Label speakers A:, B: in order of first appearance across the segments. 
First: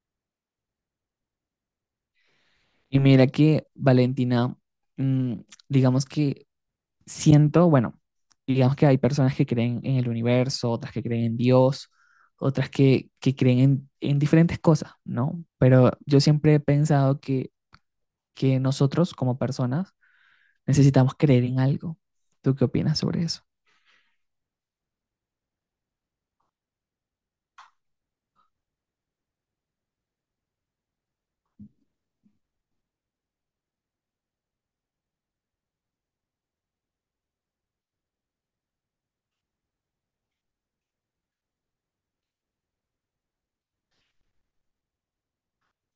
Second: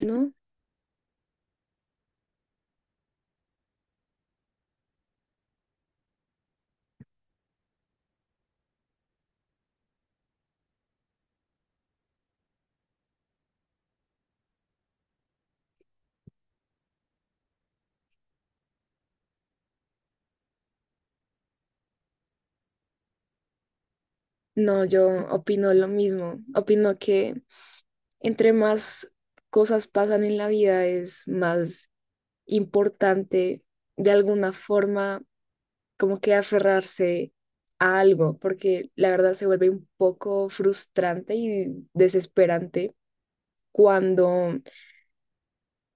A: No,
B: Y mira que Valentina, mm, digamos que siento, bueno, digamos que hay personas que creen en el universo, otras que creen en Dios, otras que creen en diferentes cosas, ¿no? Pero yo siempre he pensado que nosotros como personas necesitamos creer en algo. ¿Tú qué opinas sobre eso?
A: no, yo opino lo mismo. Opino que entre más cosas pasan en la vida es más importante de alguna forma como que aferrarse a algo, porque la verdad se vuelve un poco frustrante y desesperante cuando,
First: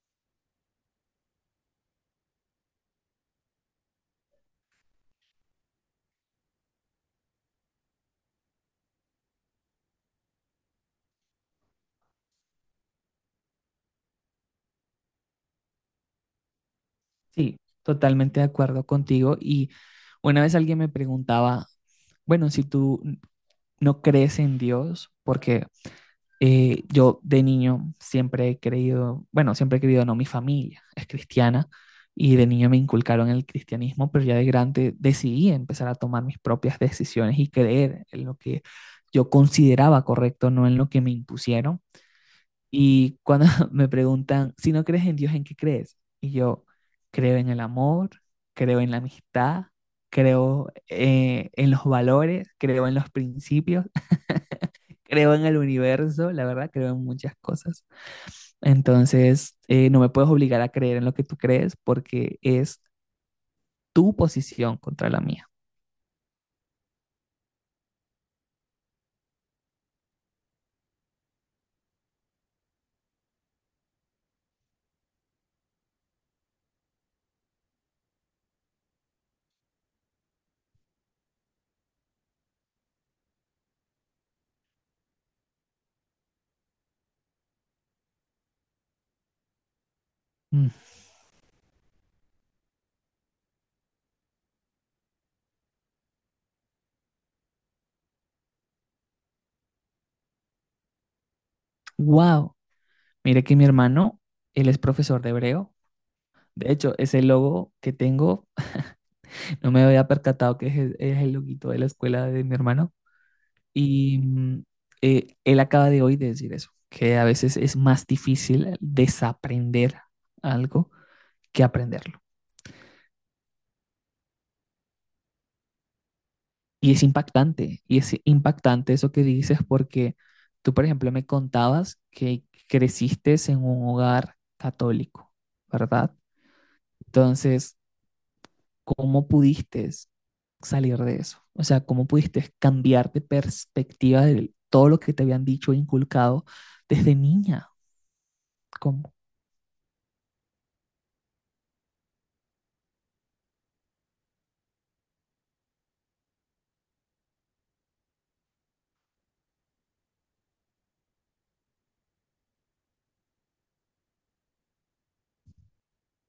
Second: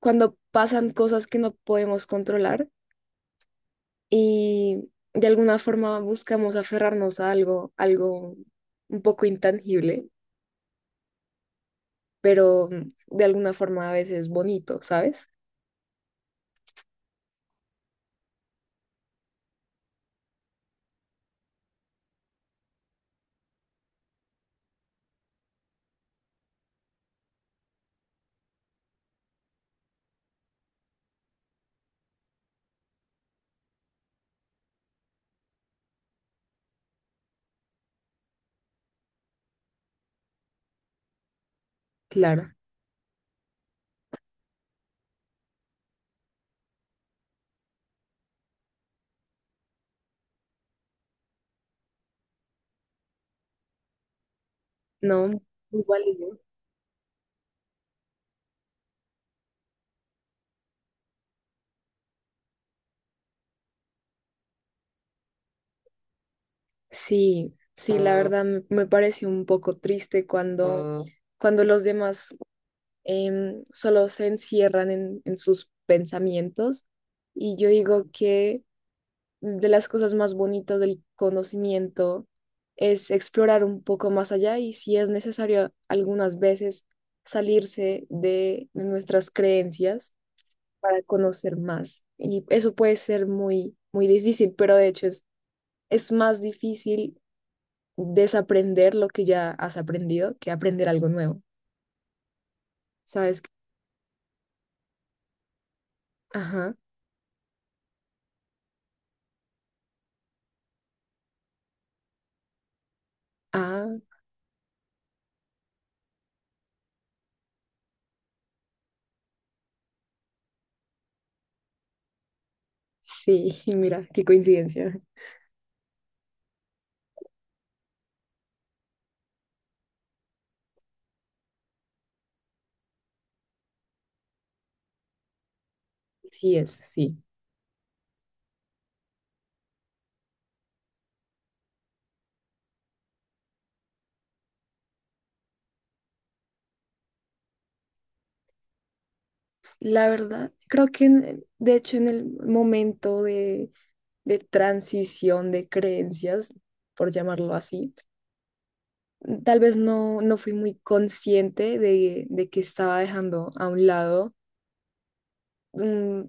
A: cuando pasan cosas que no podemos controlar y de alguna forma buscamos aferrarnos a algo un poco intangible pero de alguna forma a veces bonito, ¿sabes?
B: Sí, totalmente de acuerdo contigo. Y una vez alguien me preguntaba, bueno, si tú no crees en Dios, porque yo de niño siempre he creído, bueno, siempre he creído, no, mi familia es cristiana y de niño me inculcaron el cristianismo, pero ya de grande decidí empezar a tomar mis propias decisiones y creer en lo que yo consideraba correcto, no en lo que me impusieron.
A: Claro,
B: Y cuando me preguntan, si no crees en Dios, ¿en qué crees? Y yo creo en el amor, creo en la amistad, creo en los valores, creo en los principios,
A: no.
B: creo en el
A: Igual y
B: universo,
A: yo.
B: la verdad, creo en muchas cosas. Entonces, no me puedes obligar a creer en lo que tú crees porque es tu posición contra la mía.
A: Sí, sí, la verdad me pareció un poco triste cuando los demás solo se encierran en sus pensamientos, y yo digo que de las cosas más bonitas del conocimiento es explorar un poco más allá y, si es necesario, algunas veces salirse de nuestras creencias
B: Mm.
A: para conocer más. Y eso puede ser muy, muy difícil, pero de hecho es más difícil desaprender lo que ya has aprendido que aprender algo nuevo.
B: Wow.
A: ¿Sabes?
B: Mire que mi hermano, él es profesor de hebreo. De
A: Ajá.
B: hecho, ese logo que tengo, no me había percatado que es, es el loguito de la escuela de mi hermano.
A: Ah,
B: Y él acaba de hoy de decir eso, que a veces es más difícil desaprender algo que aprenderlo.
A: sí, mira, qué coincidencia.
B: Y es impactante eso que dices porque tú, por ejemplo, me contabas que creciste en un hogar católico, ¿verdad?
A: Sí es, sí.
B: Entonces, ¿cómo pudiste salir de eso? O sea, ¿cómo pudiste cambiar de perspectiva de todo lo que te habían dicho e inculcado desde niña? ¿Cómo?
A: La verdad, de hecho en el momento de transición de creencias, por llamarlo así, tal vez no fui muy consciente de que estaba dejando a un lado mm,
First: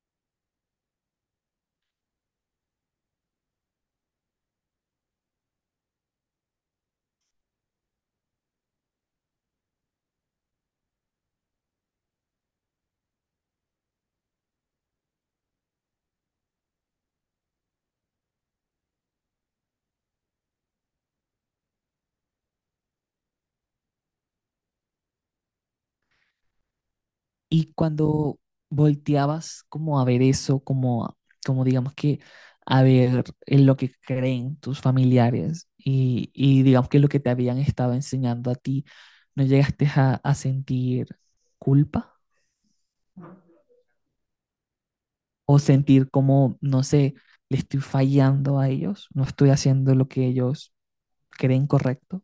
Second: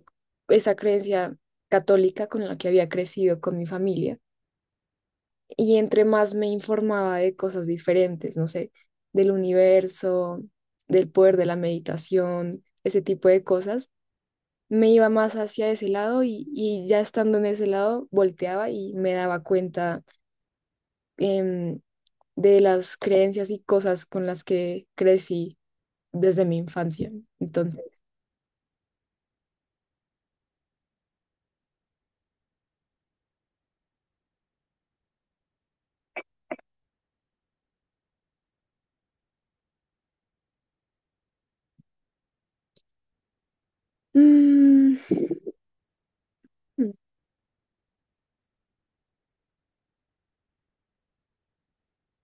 A: esa creencia católica con la que había crecido con mi familia. Y entre más me informaba de cosas diferentes, no sé, del universo, del poder de la meditación, ese tipo de cosas, me iba más hacia ese lado, y ya estando en ese lado volteaba y me daba cuenta em, de las creencias y cosas con las que crecí desde mi infancia.
B: Y
A: Entonces,
B: cuando volteabas como a ver eso, como, como digamos que a ver en lo que creen tus familiares y digamos que lo que te habían estado enseñando a ti, ¿no llegaste a sentir culpa
A: mm,
B: o sentir como, no sé, le estoy fallando a ellos, no estoy haciendo lo que ellos creen correcto?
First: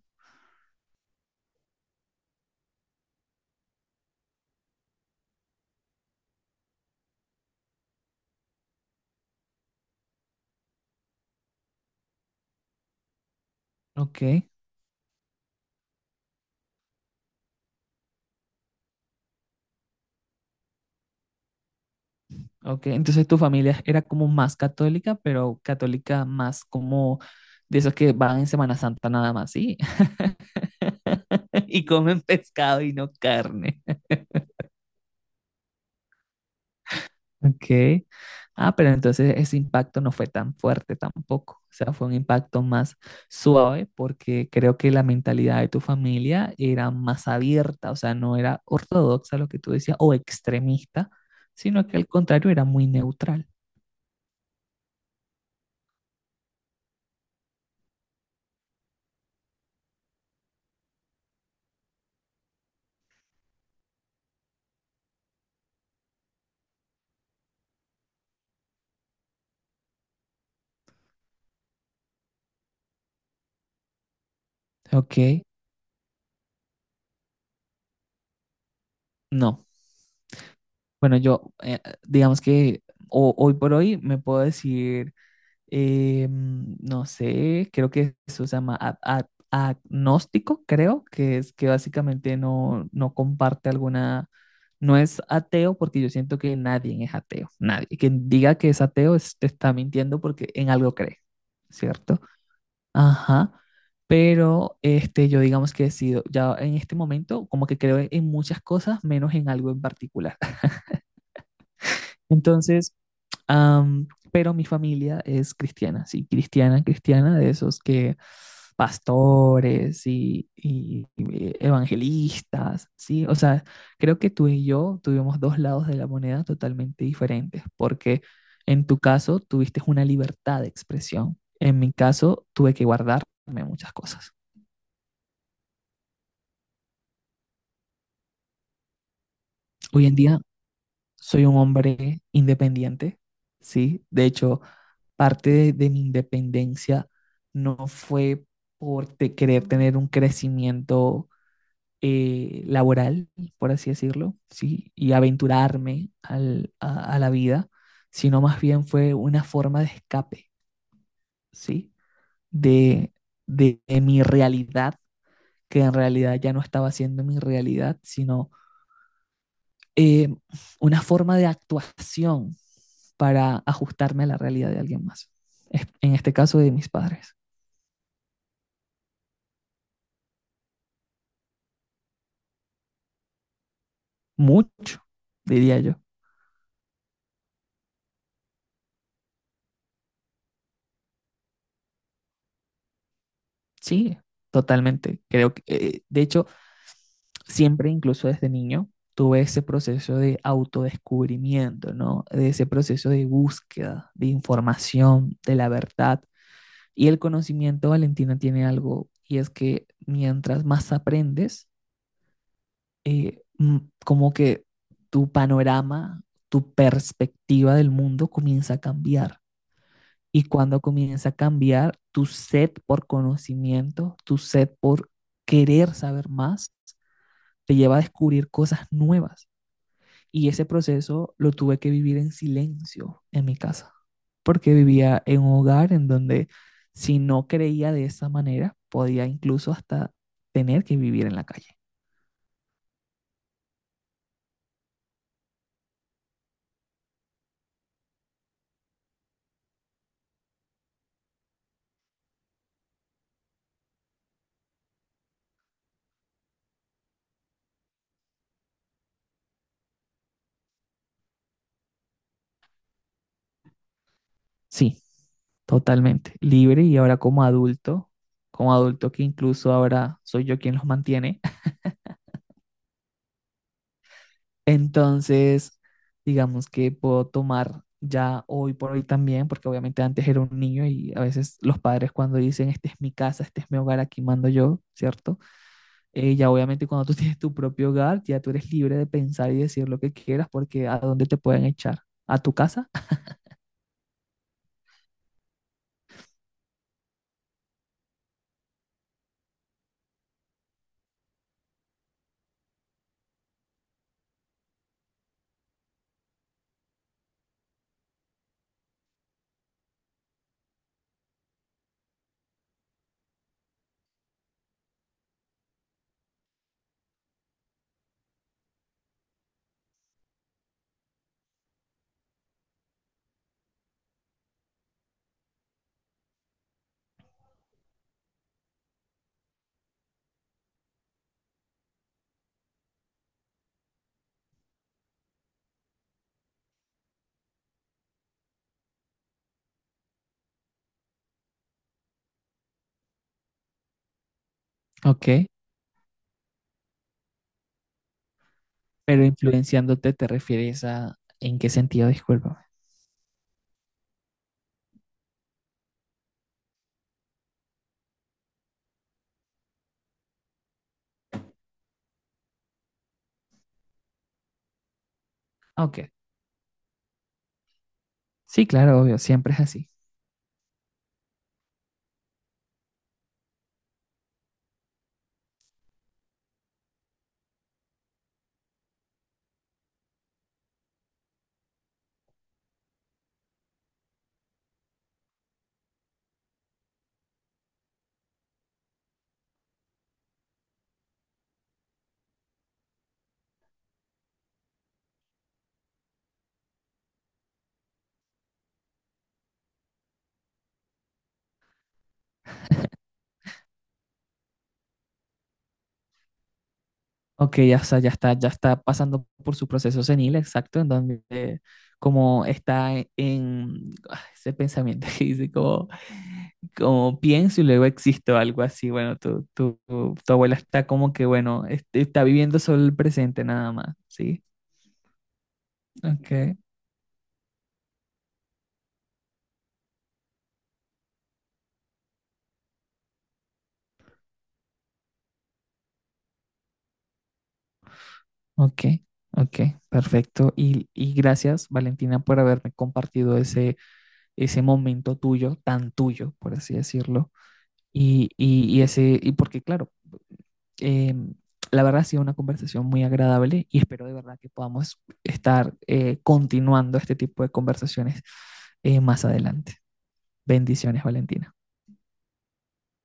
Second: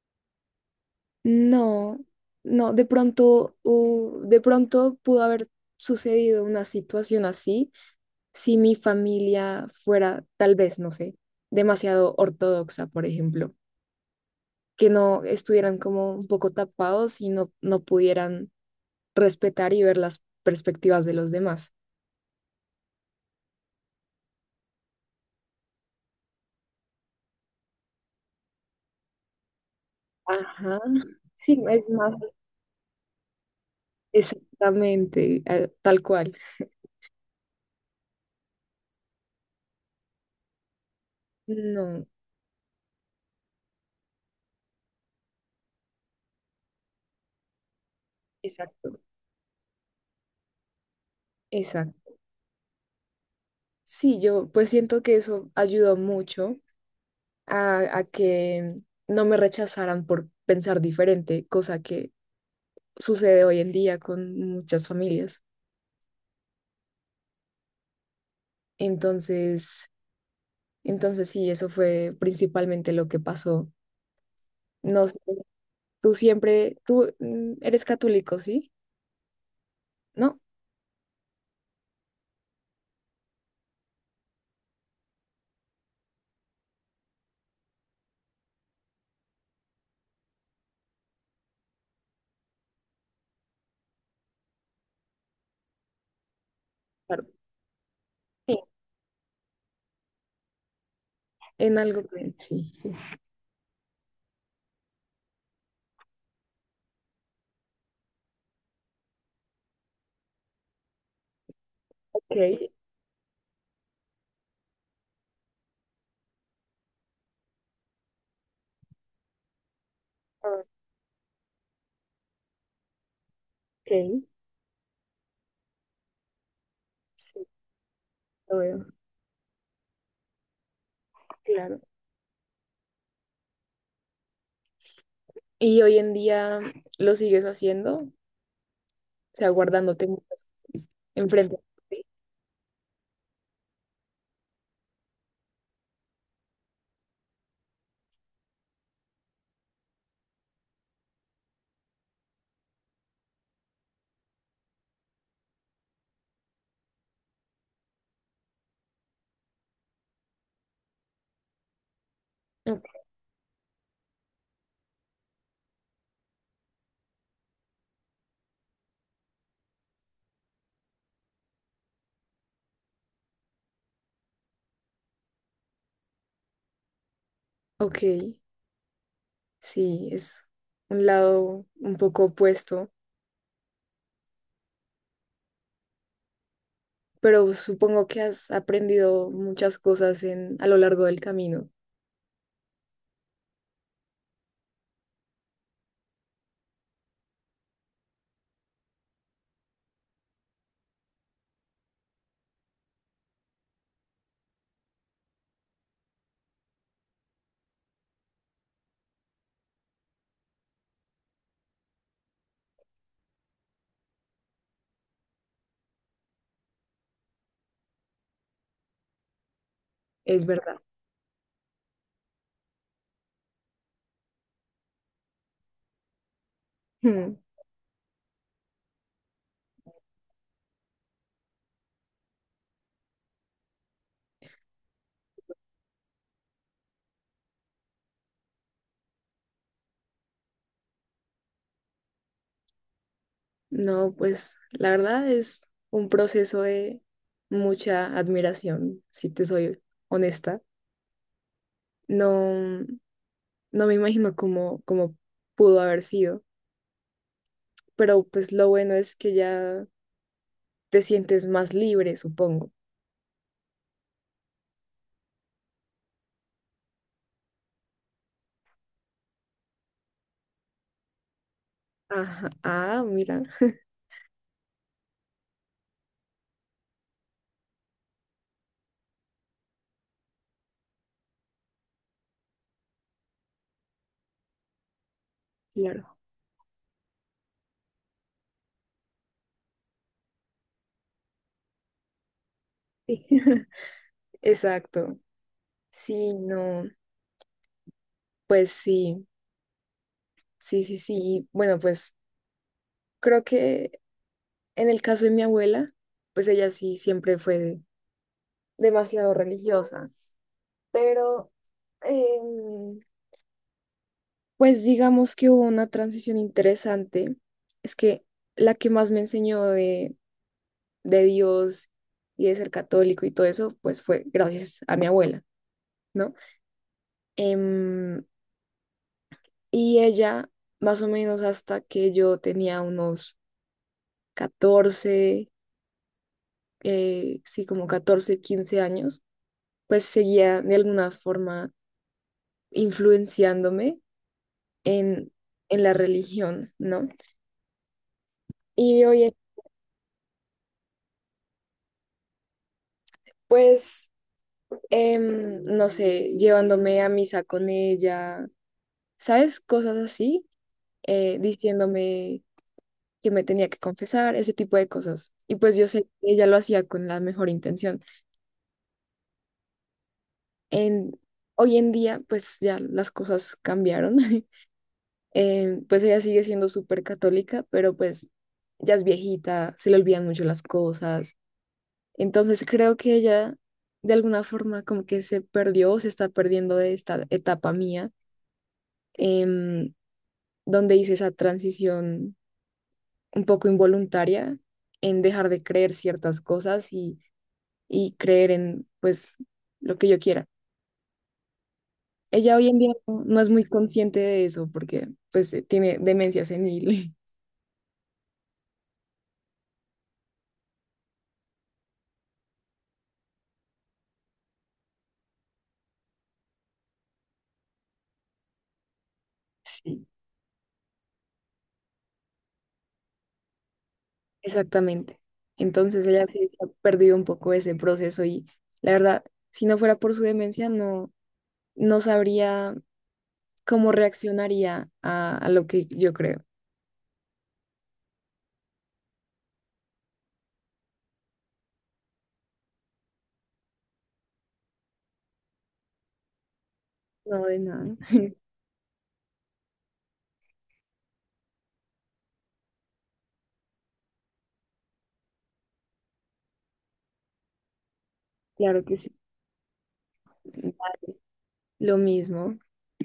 A: no, no, de pronto, de pronto pudo haber sucedido una situación así si mi familia fuera, tal vez, no sé, demasiado ortodoxa, por ejemplo,
B: Ok.
A: que no estuvieran como un poco tapados y no, no pudieran respetar y ver las perspectivas de los demás.
B: Ok, entonces tu familia era como más católica, pero católica más como de esos que van en Semana Santa nada más, ¿sí?
A: Ajá. Sí,
B: Y
A: es más,
B: comen pescado y no carne.
A: exactamente, tal cual.
B: Ok. Ah, pero entonces ese impacto no fue tan fuerte tampoco. O sea,
A: No,
B: fue un impacto más suave porque creo que la mentalidad de tu familia era más abierta, o sea, no era
A: exacto,
B: ortodoxa lo que tú decías o extremista, sino que al
A: exacto.
B: contrario era muy neutral.
A: Sí, yo pues siento que eso ayudó mucho a que no me rechazaran por pensar diferente, cosa que sucede hoy en día con muchas familias. Entonces, sí, eso fue principalmente lo que pasó. No sé,
B: Ok.
A: tú eres católico, ¿sí?
B: No.
A: ¿No?
B: Bueno, yo, digamos que hoy por hoy me puedo decir, no sé, creo que eso se llama agnóstico, creo, que es que básicamente no comparte alguna, no es ateo porque yo siento que nadie es
A: Claro.
B: ateo, nadie. Quien
A: Sí,
B: diga que es ateo te está mintiendo porque en algo cree,
A: en algo,
B: ¿cierto?
A: sí.
B: Ajá. Pero este, yo digamos que he sido, ya en este momento, como que creo en muchas cosas, menos en algo en particular.
A: Ok,
B: Entonces, Am, pero mi familia es cristiana, sí, cristiana, cristiana, de esos que pastores y evangelistas, sí. O sea,
A: ok,
B: creo que tú y yo tuvimos dos lados de la moneda totalmente
A: sí,
B: diferentes, porque
A: lo
B: en
A: veo.
B: tu caso tuviste una libertad de expresión, en
A: Claro.
B: mi caso tuve que guardarme muchas cosas.
A: ¿Y hoy en día lo sigues haciendo? O sea,
B: Hoy
A: guardándote
B: en día
A: muchas cosas
B: soy
A: enfrente
B: un
A: de ti.
B: hombre independiente, ¿sí? De hecho, parte de mi independencia no fue por querer tener un crecimiento laboral, por así decirlo, ¿sí? Y aventurarme a la vida, sino más bien fue una forma de escape, ¿sí?
A: Ok.
B: De, de mi realidad, que en realidad ya no estaba siendo mi realidad, sino eh, una forma de actuación para ajustarme a la realidad de alguien más. En este caso de mis padres.
A: Ok. Sí, es un lado un poco opuesto,
B: Mucho, diría yo.
A: pero supongo que has aprendido muchas cosas a lo largo del camino,
B: Sí, totalmente. Creo que, de hecho, siempre, incluso desde niño, tuve ese proceso de autodescubrimiento, ¿no? De ese proceso de búsqueda, de información, de la verdad. Y el conocimiento, Valentina, tiene algo, y es que mientras más aprendes, eh, mm, como que tu panorama, tu perspectiva del mundo comienza a cambiar. Y
A: es verdad.
B: cuando comienza a cambiar, tu sed por conocimiento, tu sed por querer saber más,
A: Mm.
B: te lleva a descubrir cosas nuevas. Y ese proceso lo tuve que vivir en silencio en mi casa, porque vivía en un hogar en donde si no creía de esa manera, podía incluso hasta tener que vivir en la calle.
A: No, pues la verdad es un proceso de mucha admiración, si te soy honesta. No, no me imagino cómo pudo haber sido, pero pues lo bueno es que ya te sientes más libre, supongo.
B: Sí, totalmente. Libre y ahora como adulto que incluso ahora soy yo quien los mantiene.
A: Ajá, ah, mira,
B: Entonces, digamos que puedo tomar ya hoy por hoy también, porque obviamente antes era un niño y a veces los padres cuando dicen, este es mi casa, este es mi hogar, aquí mando yo, ¿cierto?
A: claro.
B: Ya obviamente cuando tú tienes tu propio hogar, ya tú eres libre de pensar y decir lo que quieras, porque ¿a dónde te pueden echar? ¿A tu casa?
A: Sí. Exacto. Sí, no, pues sí, sí, sí, sí. Bueno, pues creo que en el caso de mi abuela, pues ella sí siempre fue demasiado religiosa, pero em, pues digamos que hubo una transición interesante. Es que la que más me enseñó de Dios y de ser católico y todo eso, pues fue gracias a mi abuela, ¿no? Em, y ella, más o menos hasta que yo tenía unos 14, sí, como 14, 15 años, pues seguía de alguna forma influenciándome
B: Ok,
A: en, en la religión, ¿no? Y
B: pero
A: oye,
B: influenciándote te refieres a, ¿en qué sentido? Discúlpame.
A: pues, no sé, llevándome a misa con ella, ¿sabes? Cosas así, diciéndome que me tenía que confesar, ese tipo de cosas. Y pues yo
B: Ok.
A: sé que ella lo hacía con la mejor intención.
B: Sí, claro, obvio, siempre es así.
A: En, Hoy en día, pues ya las cosas cambiaron. Pues ella sigue siendo súper católica, pero pues ya es viejita, se le olvidan mucho las cosas. Entonces creo que ella de alguna forma como que se perdió, o se está perdiendo de esta etapa mía, em, donde hice esa transición un poco involuntaria en dejar de creer ciertas cosas, y creer en pues lo que yo quiera. Ella hoy en día no es muy consciente de eso porque pues tiene demencia senil.
B: Ok, ya, está, ya está, ya está pasando por su proceso senil, exacto, en donde como está ese pensamiento que dice como, como pienso y luego existo, algo así, bueno,
A: Sí.
B: tu abuela está como que, bueno, este, está viviendo solo el presente nada más, ¿sí?
A: Exactamente. Entonces ella sí
B: Ok,
A: se ha perdido un poco ese proceso y la verdad, si no fuera por su demencia, no, no sabría cómo reaccionaría a lo que yo creo.
B: ok, ok, perfecto. Y gracias, Valentina, por haberme compartido ese, ese momento tuyo, tan tuyo, por así decirlo.
A: No, de nada.
B: Y ese, y porque claro, eh, la verdad ha sido una conversación muy agradable y espero de verdad que podamos estar continuando este tipo de conversaciones
A: Claro que sí.
B: más adelante. Bendiciones, Valentina.
A: Lo mismo.